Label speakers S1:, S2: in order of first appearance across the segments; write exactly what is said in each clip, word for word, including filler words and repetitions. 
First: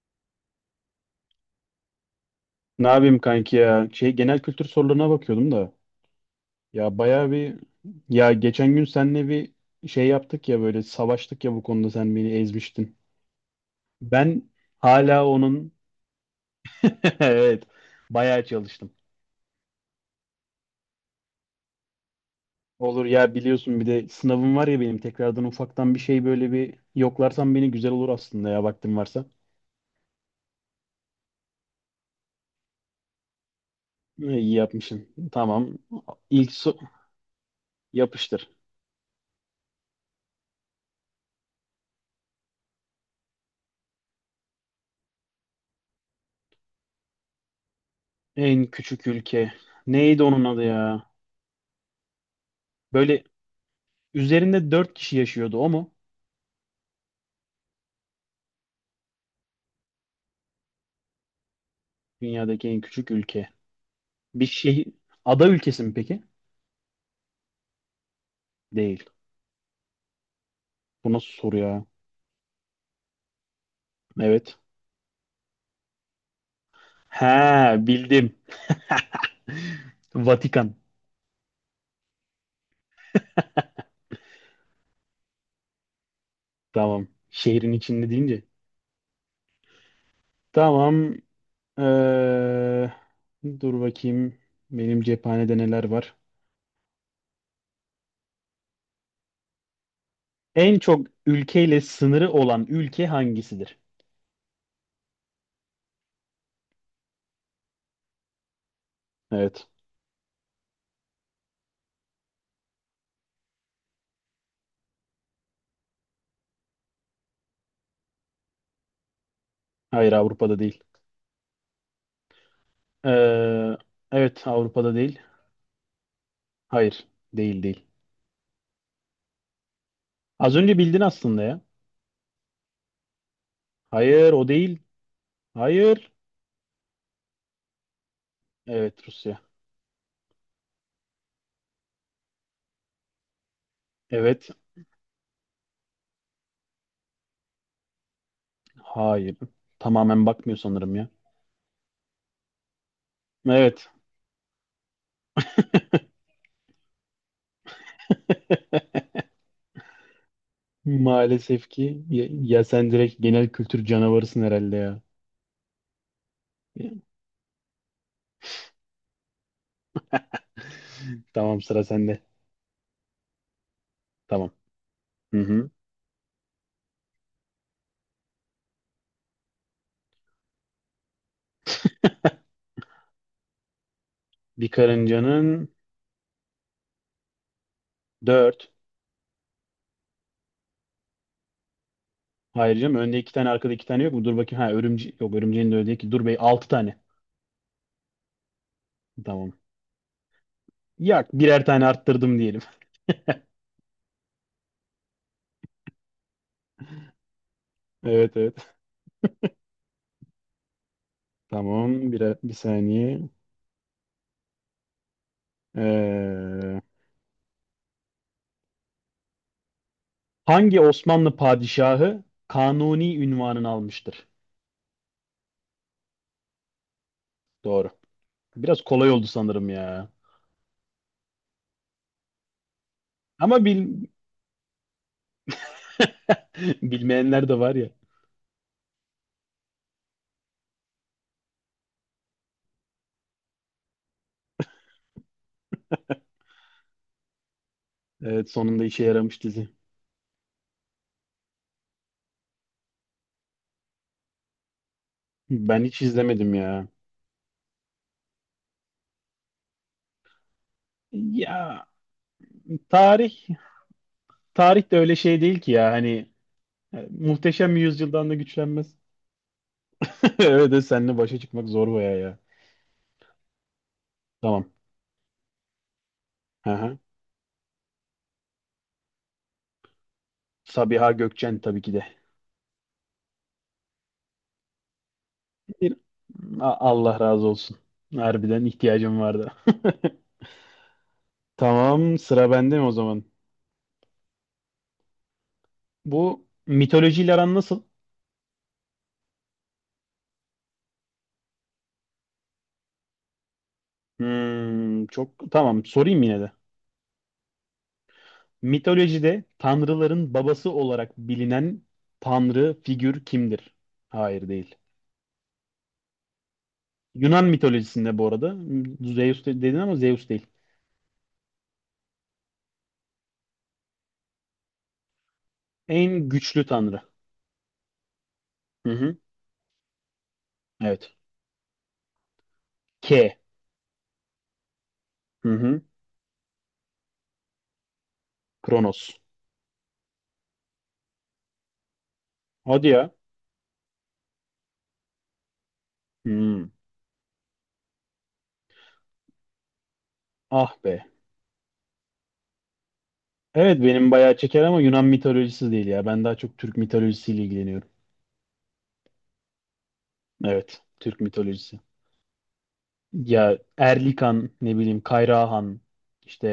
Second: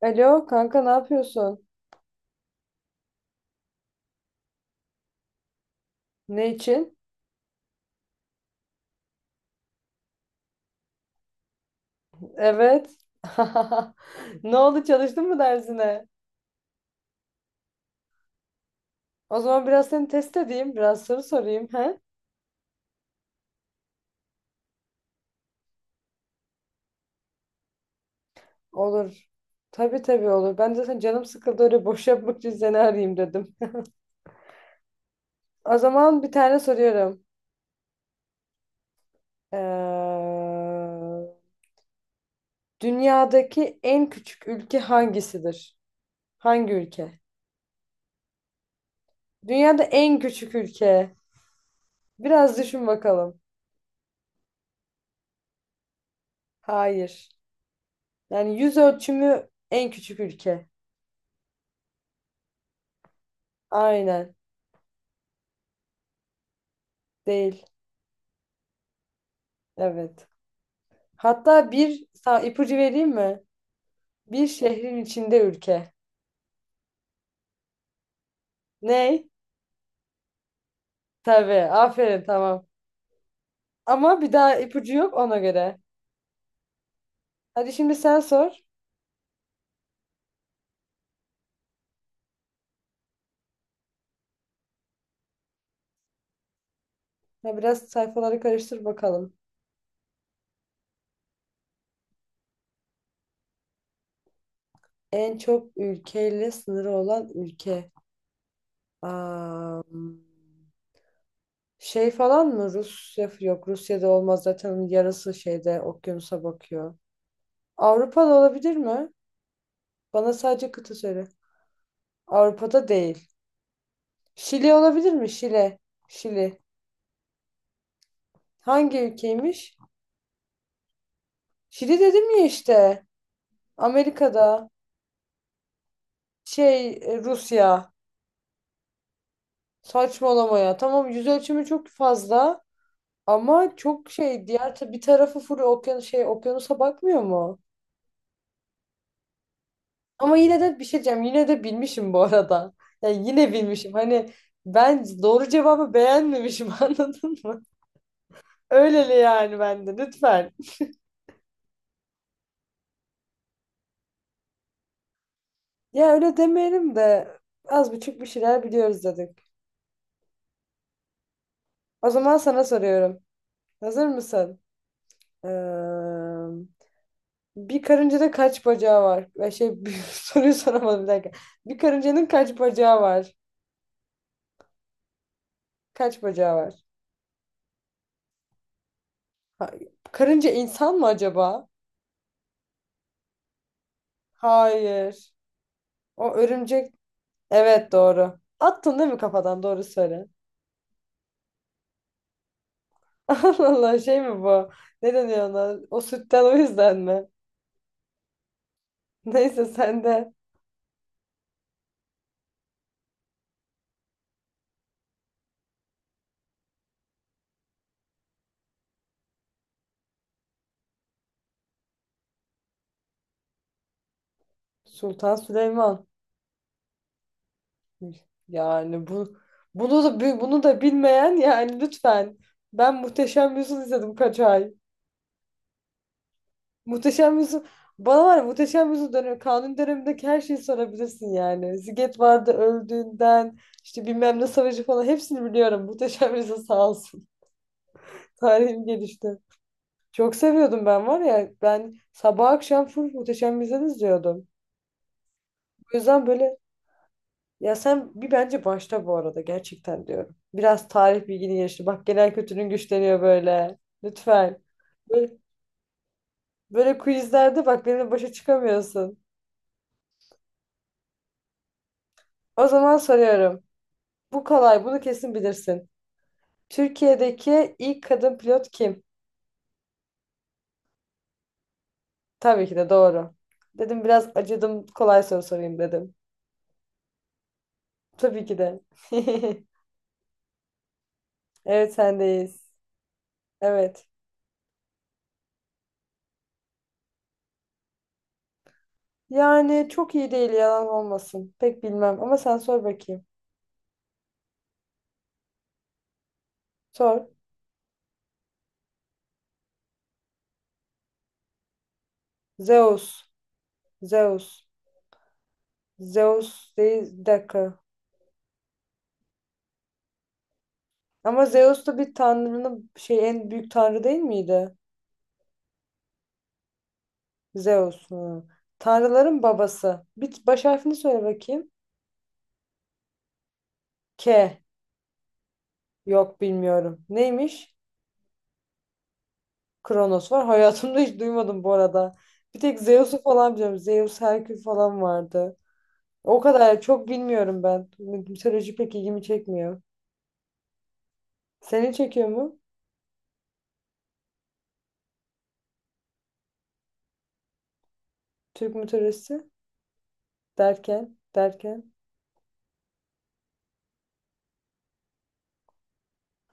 S1: Alo kanka, ne yapıyorsun?
S2: Ne yapayım kanki ya? Şey genel kültür sorularına bakıyordum da.
S1: Ne için?
S2: Ya bayağı bir Ya geçen gün seninle bir şey yaptık, ya böyle savaştık, ya bu konuda sen beni
S1: Evet.
S2: ezmiştin. Ben
S1: Ne oldu,
S2: hala
S1: çalıştın mı
S2: onun
S1: dersine?
S2: Evet, bayağı çalıştım.
S1: O zaman biraz seni test edeyim. Biraz soru sorayım. He?
S2: Olur ya, biliyorsun bir de sınavım var ya benim, tekrardan ufaktan bir şey, böyle bir yoklarsan beni güzel olur aslında ya, vaktin varsa.
S1: Olur. Tabii tabii, olur. Ben de sen, canım sıkıldı, öyle boş yapmak için seni arayayım dedim.
S2: E, İyi yapmışsın. Tamam.
S1: O zaman bir
S2: İlk
S1: tane
S2: so-
S1: soruyorum.
S2: Yapıştır.
S1: Ee, dünyadaki en küçük ülke hangisidir? Hangi ülke?
S2: En küçük ülke.
S1: Dünyada en
S2: Neydi onun
S1: küçük
S2: adı ya?
S1: ülke. Biraz düşün
S2: Böyle
S1: bakalım.
S2: üzerinde dört kişi yaşıyordu, o mu?
S1: Hayır. Yani yüz ölçümü en küçük ülke.
S2: Dünyadaki en küçük ülke.
S1: Aynen.
S2: Bir şey Ada ülkesi mi peki?
S1: Değil.
S2: Değil.
S1: Evet.
S2: Bu nasıl soru
S1: Hatta
S2: ya?
S1: bir sa- ipucu vereyim mi? Bir
S2: Evet.
S1: şehrin içinde ülke.
S2: Ha, bildim.
S1: Ney?
S2: Vatikan.
S1: Tabii. Aferin, tamam. Ama bir daha ipucu yok, ona göre.
S2: Tamam.
S1: Hadi
S2: Şehrin
S1: şimdi
S2: içinde
S1: sen
S2: deyince.
S1: sor.
S2: Tamam. Ee, Dur bakayım. Benim cephanede neler var?
S1: Ya biraz sayfaları karıştır bakalım.
S2: En çok ülkeyle sınırı olan ülke hangisidir?
S1: En çok ülkeyle sınırı olan ülke.
S2: Evet.
S1: Am, şey falan mı? Rusya yok. Rusya'da olmaz zaten, onun yarısı şeyde, okyanusa bakıyor. Avrupa'da olabilir mi?
S2: Hayır,
S1: Bana
S2: Avrupa'da
S1: sadece
S2: değil.
S1: kıta söyle. Avrupa'da değil.
S2: Ee, evet,
S1: Şili
S2: Avrupa'da
S1: olabilir
S2: değil.
S1: mi? Şile. Şili.
S2: Hayır. Değil, değil.
S1: Hangi ülkeymiş?
S2: Az önce bildin aslında ya.
S1: Şili dedim ya işte.
S2: Hayır, o
S1: Amerika'da.
S2: değil. Hayır.
S1: Şey e, Rusya.
S2: Evet, Rusya.
S1: Saçmalama ya. Tamam, yüz ölçümü çok fazla. Ama çok şey,
S2: Evet.
S1: diğer ta- bir tarafı full okyanus, şey, okyanusa bakmıyor mu?
S2: Hayır. Tamamen
S1: Ama
S2: bakmıyor
S1: yine de bir şey
S2: sanırım ya.
S1: diyeceğim. Yine de bilmişim bu arada. Yani yine
S2: Evet.
S1: bilmişim. Hani ben doğru cevabı beğenmemişim anladın mı? Öyleli yani, bende lütfen.
S2: Maalesef ki ya, ya sen direkt genel kültür canavarısın herhalde ya.
S1: Ya öyle demeyelim de, az buçuk bir şeyler biliyoruz dedik.
S2: Tamam, sıra
S1: O
S2: sende.
S1: zaman sana soruyorum. Hazır
S2: Tamam.
S1: mısın?
S2: Hı
S1: Ee,
S2: hı.
S1: bir karıncada kaç bacağı var? Ve şey bir soruyu soramadım, bir dakika. Bir karıncanın kaç bacağı var?
S2: Bir karıncanın
S1: Kaç bacağı var?
S2: dört.
S1: Ha- karınca insan mı acaba?
S2: Hayır canım, önde iki tane arkada iki tane yok mu? Dur bakayım. Ha, örümce
S1: Hayır.
S2: yok, örümceğin de öyle değil ki. Dur
S1: O
S2: bey, altı
S1: örümcek.
S2: tane.
S1: Evet doğru. Attın değil mi
S2: Tamam.
S1: kafadan? Doğru söyle.
S2: Yak, birer tane arttırdım diyelim.
S1: Allah Allah, şey mi bu? Ne deniyor ona? O sütten, o yüzden mi?
S2: Evet, evet.
S1: Neyse sen de.
S2: Tamam, birer, bir saniye. Ee, Hangi Osmanlı padişahı Kanuni ünvanını almıştır?
S1: Sultan Süleyman.
S2: Doğru. Biraz
S1: Yani
S2: kolay oldu
S1: bu,
S2: sanırım
S1: bunu
S2: ya.
S1: da bi- bunu da bilmeyen, yani lütfen. Ben Muhteşem
S2: Ama
S1: Yüzyıl
S2: bil...
S1: izledim kaç ay. Muhteşem
S2: Bilmeyenler de
S1: Yüzyıl,
S2: var ya.
S1: bana, var ya, Muhteşem Yüzyıl dönemi, kanun dönemindeki her şeyi sorabilirsin yani. Ziget vardı, öldüğünden, işte bilmem ne savaşı falan, hepsini biliyorum. Muhteşem Yüzyıl sağ olsun.
S2: Evet, sonunda
S1: Tarihim
S2: işe
S1: gelişti.
S2: yaramış dizi.
S1: Çok seviyordum ben, var ya, ben sabah akşam full Muhteşem Yüzyıl izliyordum.
S2: Ben
S1: O
S2: hiç
S1: yüzden
S2: izlemedim
S1: böyle.
S2: ya.
S1: Ya sen bir, bence başla bu arada, gerçekten diyorum. Biraz tarih bilgini
S2: Ya
S1: geliştir. Bak, genel kültürün güçleniyor
S2: tarih
S1: böyle. Lütfen.
S2: tarih de öyle
S1: Böyle,
S2: şey değil ki ya hani
S1: böyle
S2: e,
S1: quizlerde
S2: muhteşem
S1: bak, benimle
S2: yüzyıldan
S1: başa
S2: da güçlenmez.
S1: çıkamıyorsun.
S2: Öyle de seninle başa çıkmak zor baya ya.
S1: O zaman soruyorum. Bu
S2: Tamam.
S1: kolay, bunu kesin bilirsin.
S2: Hı hı.
S1: Türkiye'deki ilk kadın pilot kim?
S2: Sabiha Gökçen tabii ki de.
S1: Tabii ki de doğru. Dedim biraz acıdım, kolay soru sorayım
S2: Bir-
S1: dedim.
S2: A- Allah razı olsun.
S1: Tabii ki
S2: Harbiden
S1: de.
S2: ihtiyacım vardı.
S1: Evet
S2: Tamam, sıra
S1: sendeyiz.
S2: bende mi o zaman?
S1: Evet.
S2: Bu mitolojiyle aran nasıl?
S1: Yani çok iyi değil, yalan olmasın. Pek bilmem ama sen sor bakayım.
S2: Hmm, çok, tamam, sorayım yine de.
S1: Sor.
S2: Mitolojide tanrıların babası olarak bilinen tanrı
S1: Zeus.
S2: figür kimdir? Hayır,
S1: Zeus.
S2: değil.
S1: Zeus değil. Bir
S2: Yunan
S1: dakika.
S2: mitolojisinde bu arada Zeus de- dedin ama Zeus değil.
S1: Ama Zeus da bir tanrının, şey, en büyük tanrı değil miydi?
S2: En güçlü tanrı.
S1: Zeus. Hı.
S2: Hı hı.
S1: Tanrıların babası. Bir baş harfini
S2: Evet.
S1: söyle bakayım.
S2: K.
S1: K.
S2: Hı hı.
S1: Yok bilmiyorum. Neymiş?
S2: Kronos.
S1: Kronos var. Hayatımda hiç duymadım bu arada. Bir tek
S2: Hadi ya.
S1: Zeus'u falan biliyorum. Zeus, Herkül falan vardı. O
S2: Hmm.
S1: kadar çok bilmiyorum ben. Mitoloji pek ilgimi çekmiyor.
S2: Ah be.
S1: Seni çekiyor mu?
S2: Evet, benim bayağı çeker ama Yunan mitolojisi değil ya. Ben daha çok Türk mitolojisiyle ilgileniyorum.
S1: Türk mitolojisi
S2: Evet.
S1: derken
S2: Türk mitolojisi.
S1: derken.
S2: Ya Erlikan, ne bileyim, Kayrahan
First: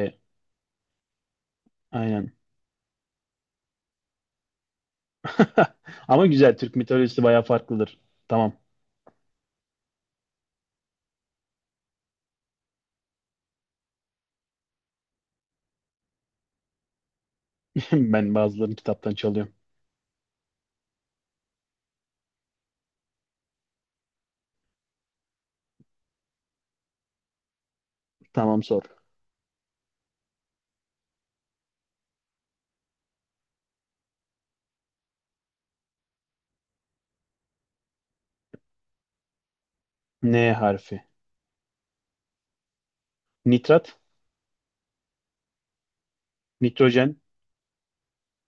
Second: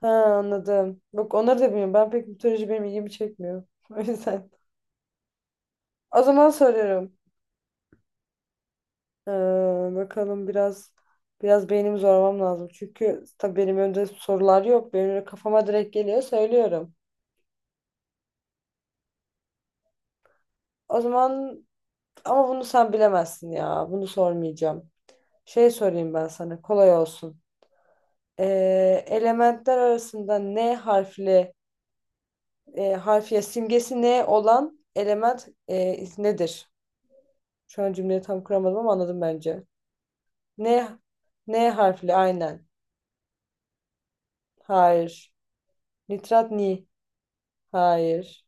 S1: Ha, anladım. Bak, onları da bilmiyorum. Ben pek
S2: aynen.
S1: mitoloji, benim ilgimi çekmiyor. O yüzden. O
S2: Ama
S1: zaman
S2: güzel, Türk
S1: soruyorum.
S2: mitolojisi bayağı farklıdır. Tamam.
S1: Ee, bakalım, biraz biraz beynimi zorlamam lazım. Çünkü tabii benim önümde sorular yok. Benim öyle kafama direkt geliyor, söylüyorum.
S2: Ben bazılarını kitaptan çalıyorum.
S1: O zaman, ama bunu sen bilemezsin ya. Bunu sormayacağım. Şey sorayım ben sana. Kolay olsun.
S2: Tamam, sor.
S1: Ee, elementler arasında N harfli, e, harfiye simgesi N olan element, e, nedir? Şu an cümleyi tam kuramadım ama anladım bence.
S2: N
S1: N,
S2: harfi.
S1: N harfli aynen.
S2: Nitrat,
S1: Hayır. Nitrat ni.
S2: nitrojen.
S1: Hayır.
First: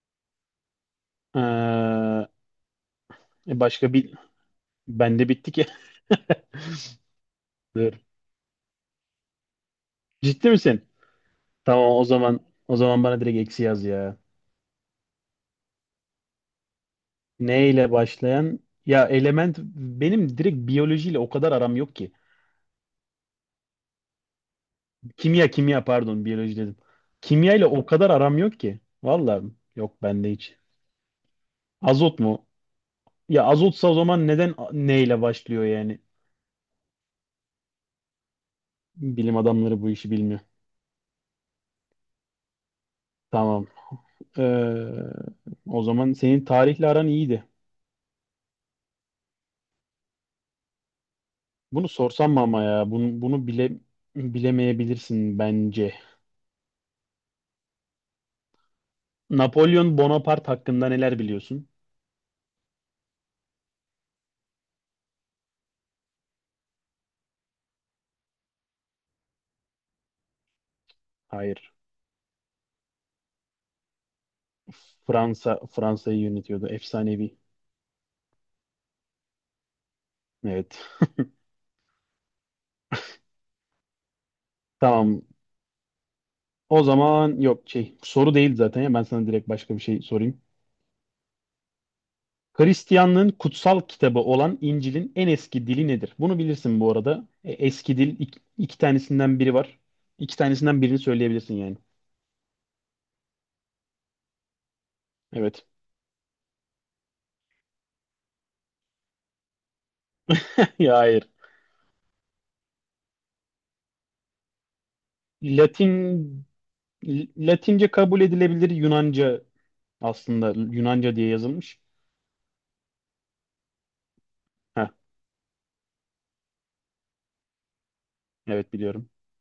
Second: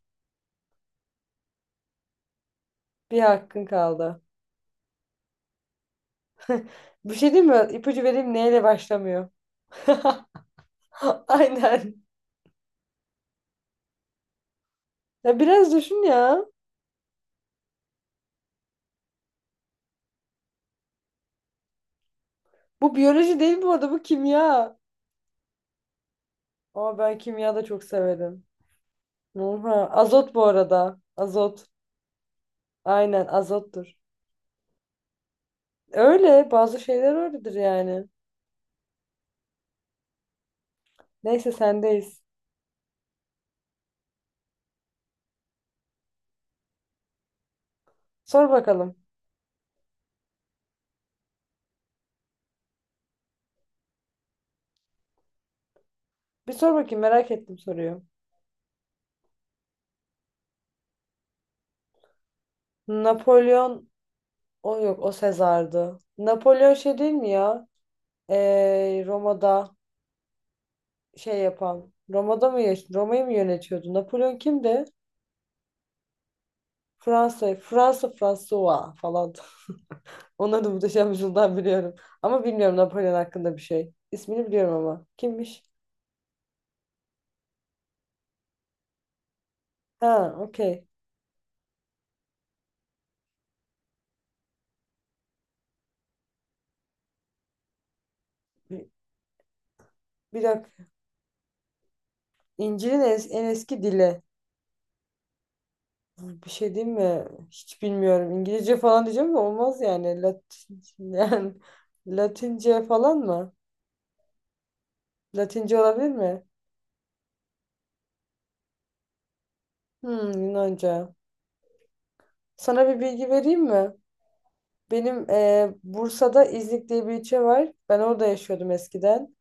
S2: Ee,
S1: Bir
S2: e,
S1: hakkın
S2: başka bir
S1: kaldı.
S2: Bende bitti ki.
S1: Bir şey değil mi?
S2: Dur.
S1: İpucu vereyim neyle başlamıyor.
S2: Ciddi misin? Tamam,
S1: Aynen.
S2: o zaman o zaman bana direkt eksi yaz ya.
S1: Ya biraz düşün ya.
S2: N ile başlayan ya element, benim direkt biyolojiyle o kadar aram yok ki.
S1: Bu biyoloji değil bu arada, bu kimya.
S2: Kimya, kimya pardon, biyoloji dedim.
S1: Ama ben kimya
S2: Kimya
S1: da
S2: ile
S1: çok
S2: o kadar aram
S1: severim.
S2: yok ki. Vallahi
S1: Oha.
S2: yok, bende
S1: Azot bu
S2: hiç.
S1: arada. Azot.
S2: Azot mu?
S1: Aynen,
S2: Ya azotsa o
S1: azottur.
S2: zaman neden a- neyle başlıyor yani?
S1: Öyle bazı şeyler öyledir yani.
S2: Bilim adamları bu işi bilmiyor.
S1: Neyse sendeyiz.
S2: Tamam. Ee, O zaman senin tarihle aran iyiydi.
S1: Sor bakalım.
S2: Bunu sorsam mı ama ya? Bunu, bunu bile bilemeyebilirsin bence.
S1: Bir sor bakayım, merak ettim soruyu.
S2: Napolyon Bonaparte hakkında neler biliyorsun?
S1: Napolyon. O yok, o Sezar'dı. Napolyon şey değil mi ya? Ee, Roma'da şey
S2: Hayır.
S1: yapan. Roma'da mı yaş- Roma'yı mı yönetiyordu? Napolyon kimdi?
S2: Fransa Fransa'yı yönetiyordu. Efsanevi.
S1: Fransa, Fransa, François falan. Onları da
S2: Evet.
S1: muhteşem yüzyıldan biliyorum. Ama bilmiyorum Napolyon hakkında bir şey. İsmini biliyorum ama.
S2: Tamam.
S1: Kimmiş?
S2: O zaman yok, şey soru değil zaten ya, ben sana direkt başka bir şey
S1: Ha,
S2: sorayım.
S1: okey.
S2: Hristiyanlığın kutsal kitabı olan İncil'in en eski dili nedir? Bunu bilirsin bu arada. E, eski dil, ik- iki
S1: Bir,
S2: tanesinden biri var. İki
S1: bir
S2: tanesinden
S1: dakika.
S2: birini söyleyebilirsin yani.
S1: İncil'in es- en eski dili.
S2: Evet.
S1: Bir şey diyeyim mi? Hiç bilmiyorum. İngilizce falan diyeceğim de olmaz yani. Latin,
S2: Ya hayır.
S1: yani Latince falan mı? Latince olabilir mi?
S2: Latin Latince kabul edilebilir, Yunanca,
S1: Hmm,
S2: aslında
S1: Yunanca.
S2: Yunanca diye yazılmış.
S1: Sana bir bilgi vereyim mi?
S2: Heh,
S1: Benim e, Bursa'da İznik diye bir ilçe var. Ben orada yaşıyordum
S2: evet, biliyorum.
S1: eskiden.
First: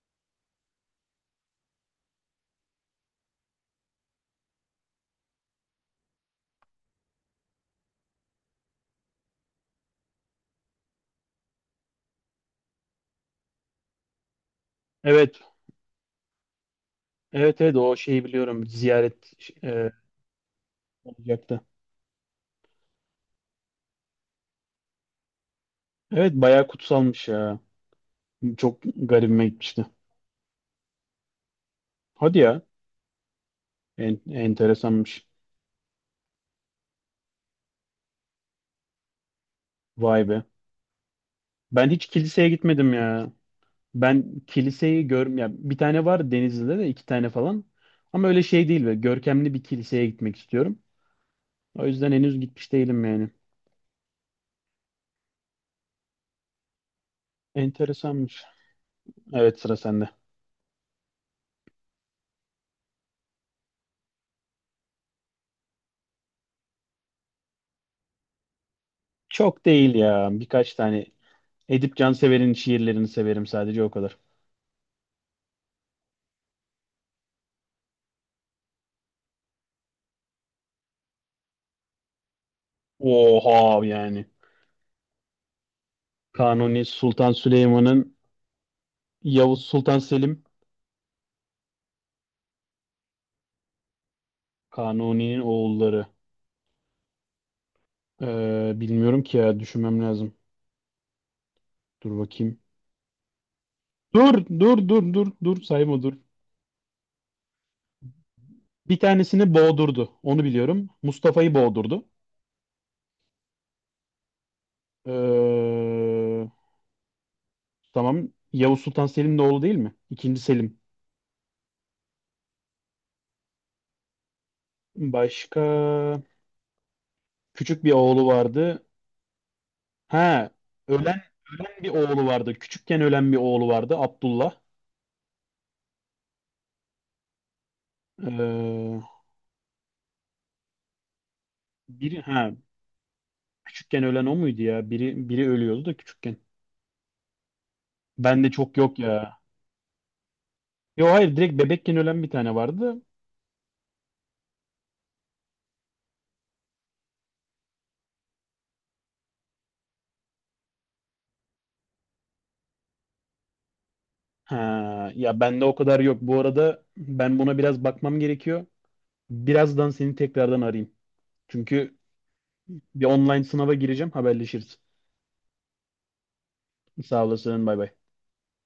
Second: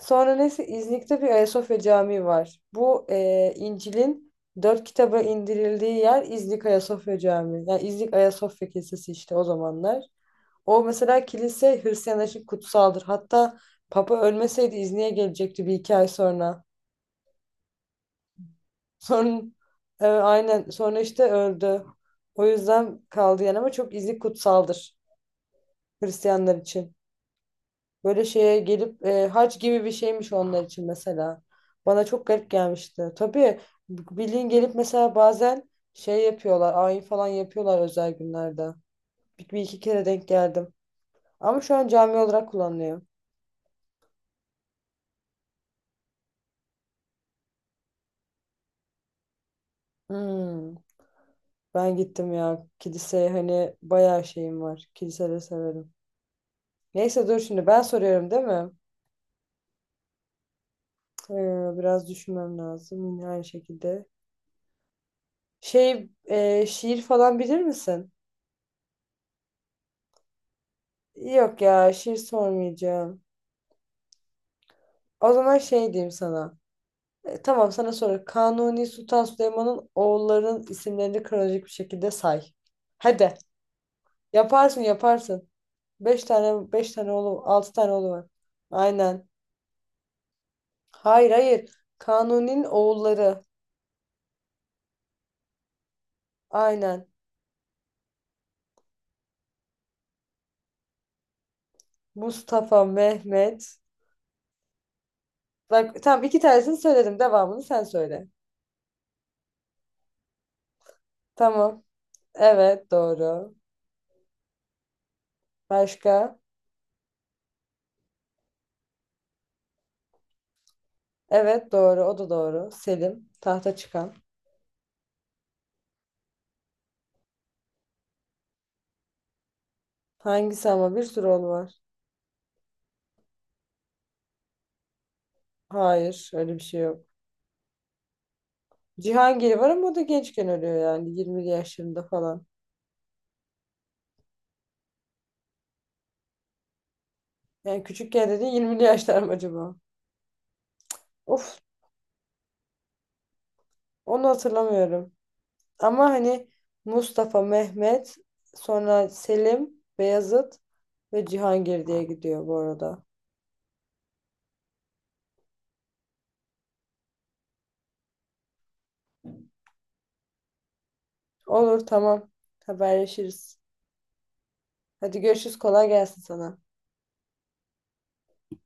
S1: Sonra neyse, İznik'te bir Ayasofya Camii var. Bu e, İncil'in dört kitaba indirildiği yer İznik Ayasofya Camii. Yani İznik Ayasofya Kilisesi işte, o zamanlar. O mesela kilise Hristiyanlar için kutsaldır. Hatta Papa ölmeseydi İznik'e
S2: Evet.
S1: gelecekti bir iki ay sonra.
S2: Evet, evet, o şeyi biliyorum. Ziyaret
S1: Sonra,
S2: e,
S1: evet, aynen, sonra işte
S2: olacaktı.
S1: öldü. O yüzden kaldı yani, ama çok izi kutsaldır
S2: Evet,
S1: Hristiyanlar
S2: bayağı
S1: için.
S2: kutsalmış ya.
S1: Böyle şeye
S2: Çok
S1: gelip e,
S2: garibime
S1: hac gibi
S2: gitmişti.
S1: bir şeymiş onlar için mesela. Bana çok
S2: Hadi
S1: garip
S2: ya.
S1: gelmişti. Tabii
S2: En,
S1: bildiğin gelip mesela,
S2: enteresanmış.
S1: bazen şey yapıyorlar, ayin falan yapıyorlar özel günlerde. Bir, bir iki kere
S2: Vay
S1: denk
S2: be.
S1: geldim. Ama şu an
S2: Ben hiç
S1: cami olarak
S2: kiliseye gitmedim
S1: kullanılıyor.
S2: ya. Ben kiliseyi görm ya bir tane var Denizli'de, de iki tane falan. Ama öyle şey değil ve görkemli bir kiliseye gitmek
S1: Hmm,
S2: istiyorum. O
S1: ben
S2: yüzden
S1: gittim
S2: henüz
S1: ya
S2: gitmiş değilim
S1: kiliseye,
S2: yani.
S1: hani bayağı şeyim var. Kiliseleri severim. Neyse dur şimdi ben soruyorum değil
S2: Enteresanmış.
S1: mi?
S2: Evet, sıra sende.
S1: Ee, biraz düşünmem lazım yine aynı şekilde. Şey e, şiir falan bilir misin?
S2: Çok değil ya. Birkaç tane
S1: Yok ya,
S2: Edip
S1: şiir
S2: Cansever'in şiirlerini
S1: sormayacağım.
S2: severim, sadece o kadar.
S1: O zaman şey diyeyim sana. E, tamam, sana sonra Kanuni Sultan Süleyman'ın oğullarının isimlerini kronolojik bir şekilde say. Hadi,
S2: Oha yani.
S1: yaparsın yaparsın. Beş tane
S2: Kanuni
S1: beş tane
S2: Sultan
S1: oğlu, altı tane oğlu
S2: Süleyman'ın
S1: var. Aynen.
S2: Yavuz Sultan Selim.
S1: Hayır hayır. Kanuni'nin oğulları.
S2: Kanuni'nin oğulları.
S1: Aynen.
S2: Ee, bilmiyorum ki ya, düşünmem lazım. Dur bakayım.
S1: Mustafa, Mehmet.
S2: Dur, dur, dur, dur, dur. Sayma,
S1: Bak
S2: dur.
S1: tamam, iki tanesini söyledim. Devamını sen söyle.
S2: Bir tanesini boğdurdu. Onu biliyorum. Mustafa'yı
S1: Tamam.
S2: boğdurdu.
S1: Evet doğru. Başka?
S2: Ee, tamam. Yavuz Sultan Selim'in oğlu değil mi? İkinci Selim.
S1: Evet doğru. O da doğru. Selim. Tahta çıkan.
S2: Başka küçük bir oğlu vardı. Ha,
S1: Hangisi? Ama bir
S2: ölen
S1: sürü oğlu var.
S2: ölen bir oğlu vardı. Küçükken ölen bir oğlu vardı. Abdullah.
S1: Hayır, öyle bir şey yok.
S2: Ee,
S1: Cihangir var ama o da gençken ölüyor, yani yirmili yaşlarında
S2: Biri,
S1: falan.
S2: ha, küçükken ölen o muydu ya? Biri biri ölüyordu da küçükken.
S1: Yani küçükken
S2: Ben
S1: dediğin
S2: de çok
S1: yirmili
S2: yok
S1: yaşlar mı
S2: ya.
S1: acaba?
S2: Yo hayır,
S1: Of,
S2: direkt bebekken ölen bir tane vardı.
S1: onu hatırlamıyorum. Ama hani Mustafa, Mehmet, sonra Selim, Beyazıt ve Cihangir diye gidiyor bu arada.
S2: Ha, ya bende o kadar yok. Bu arada ben buna biraz bakmam gerekiyor. Birazdan seni tekrardan arayayım.
S1: Olur,
S2: Çünkü
S1: tamam,
S2: bir online
S1: haberleşiriz.
S2: sınava gireceğim. Haberleşiriz.
S1: Hadi görüşürüz, kolay gelsin sana.
S2: Sağ olasın. Bay bay.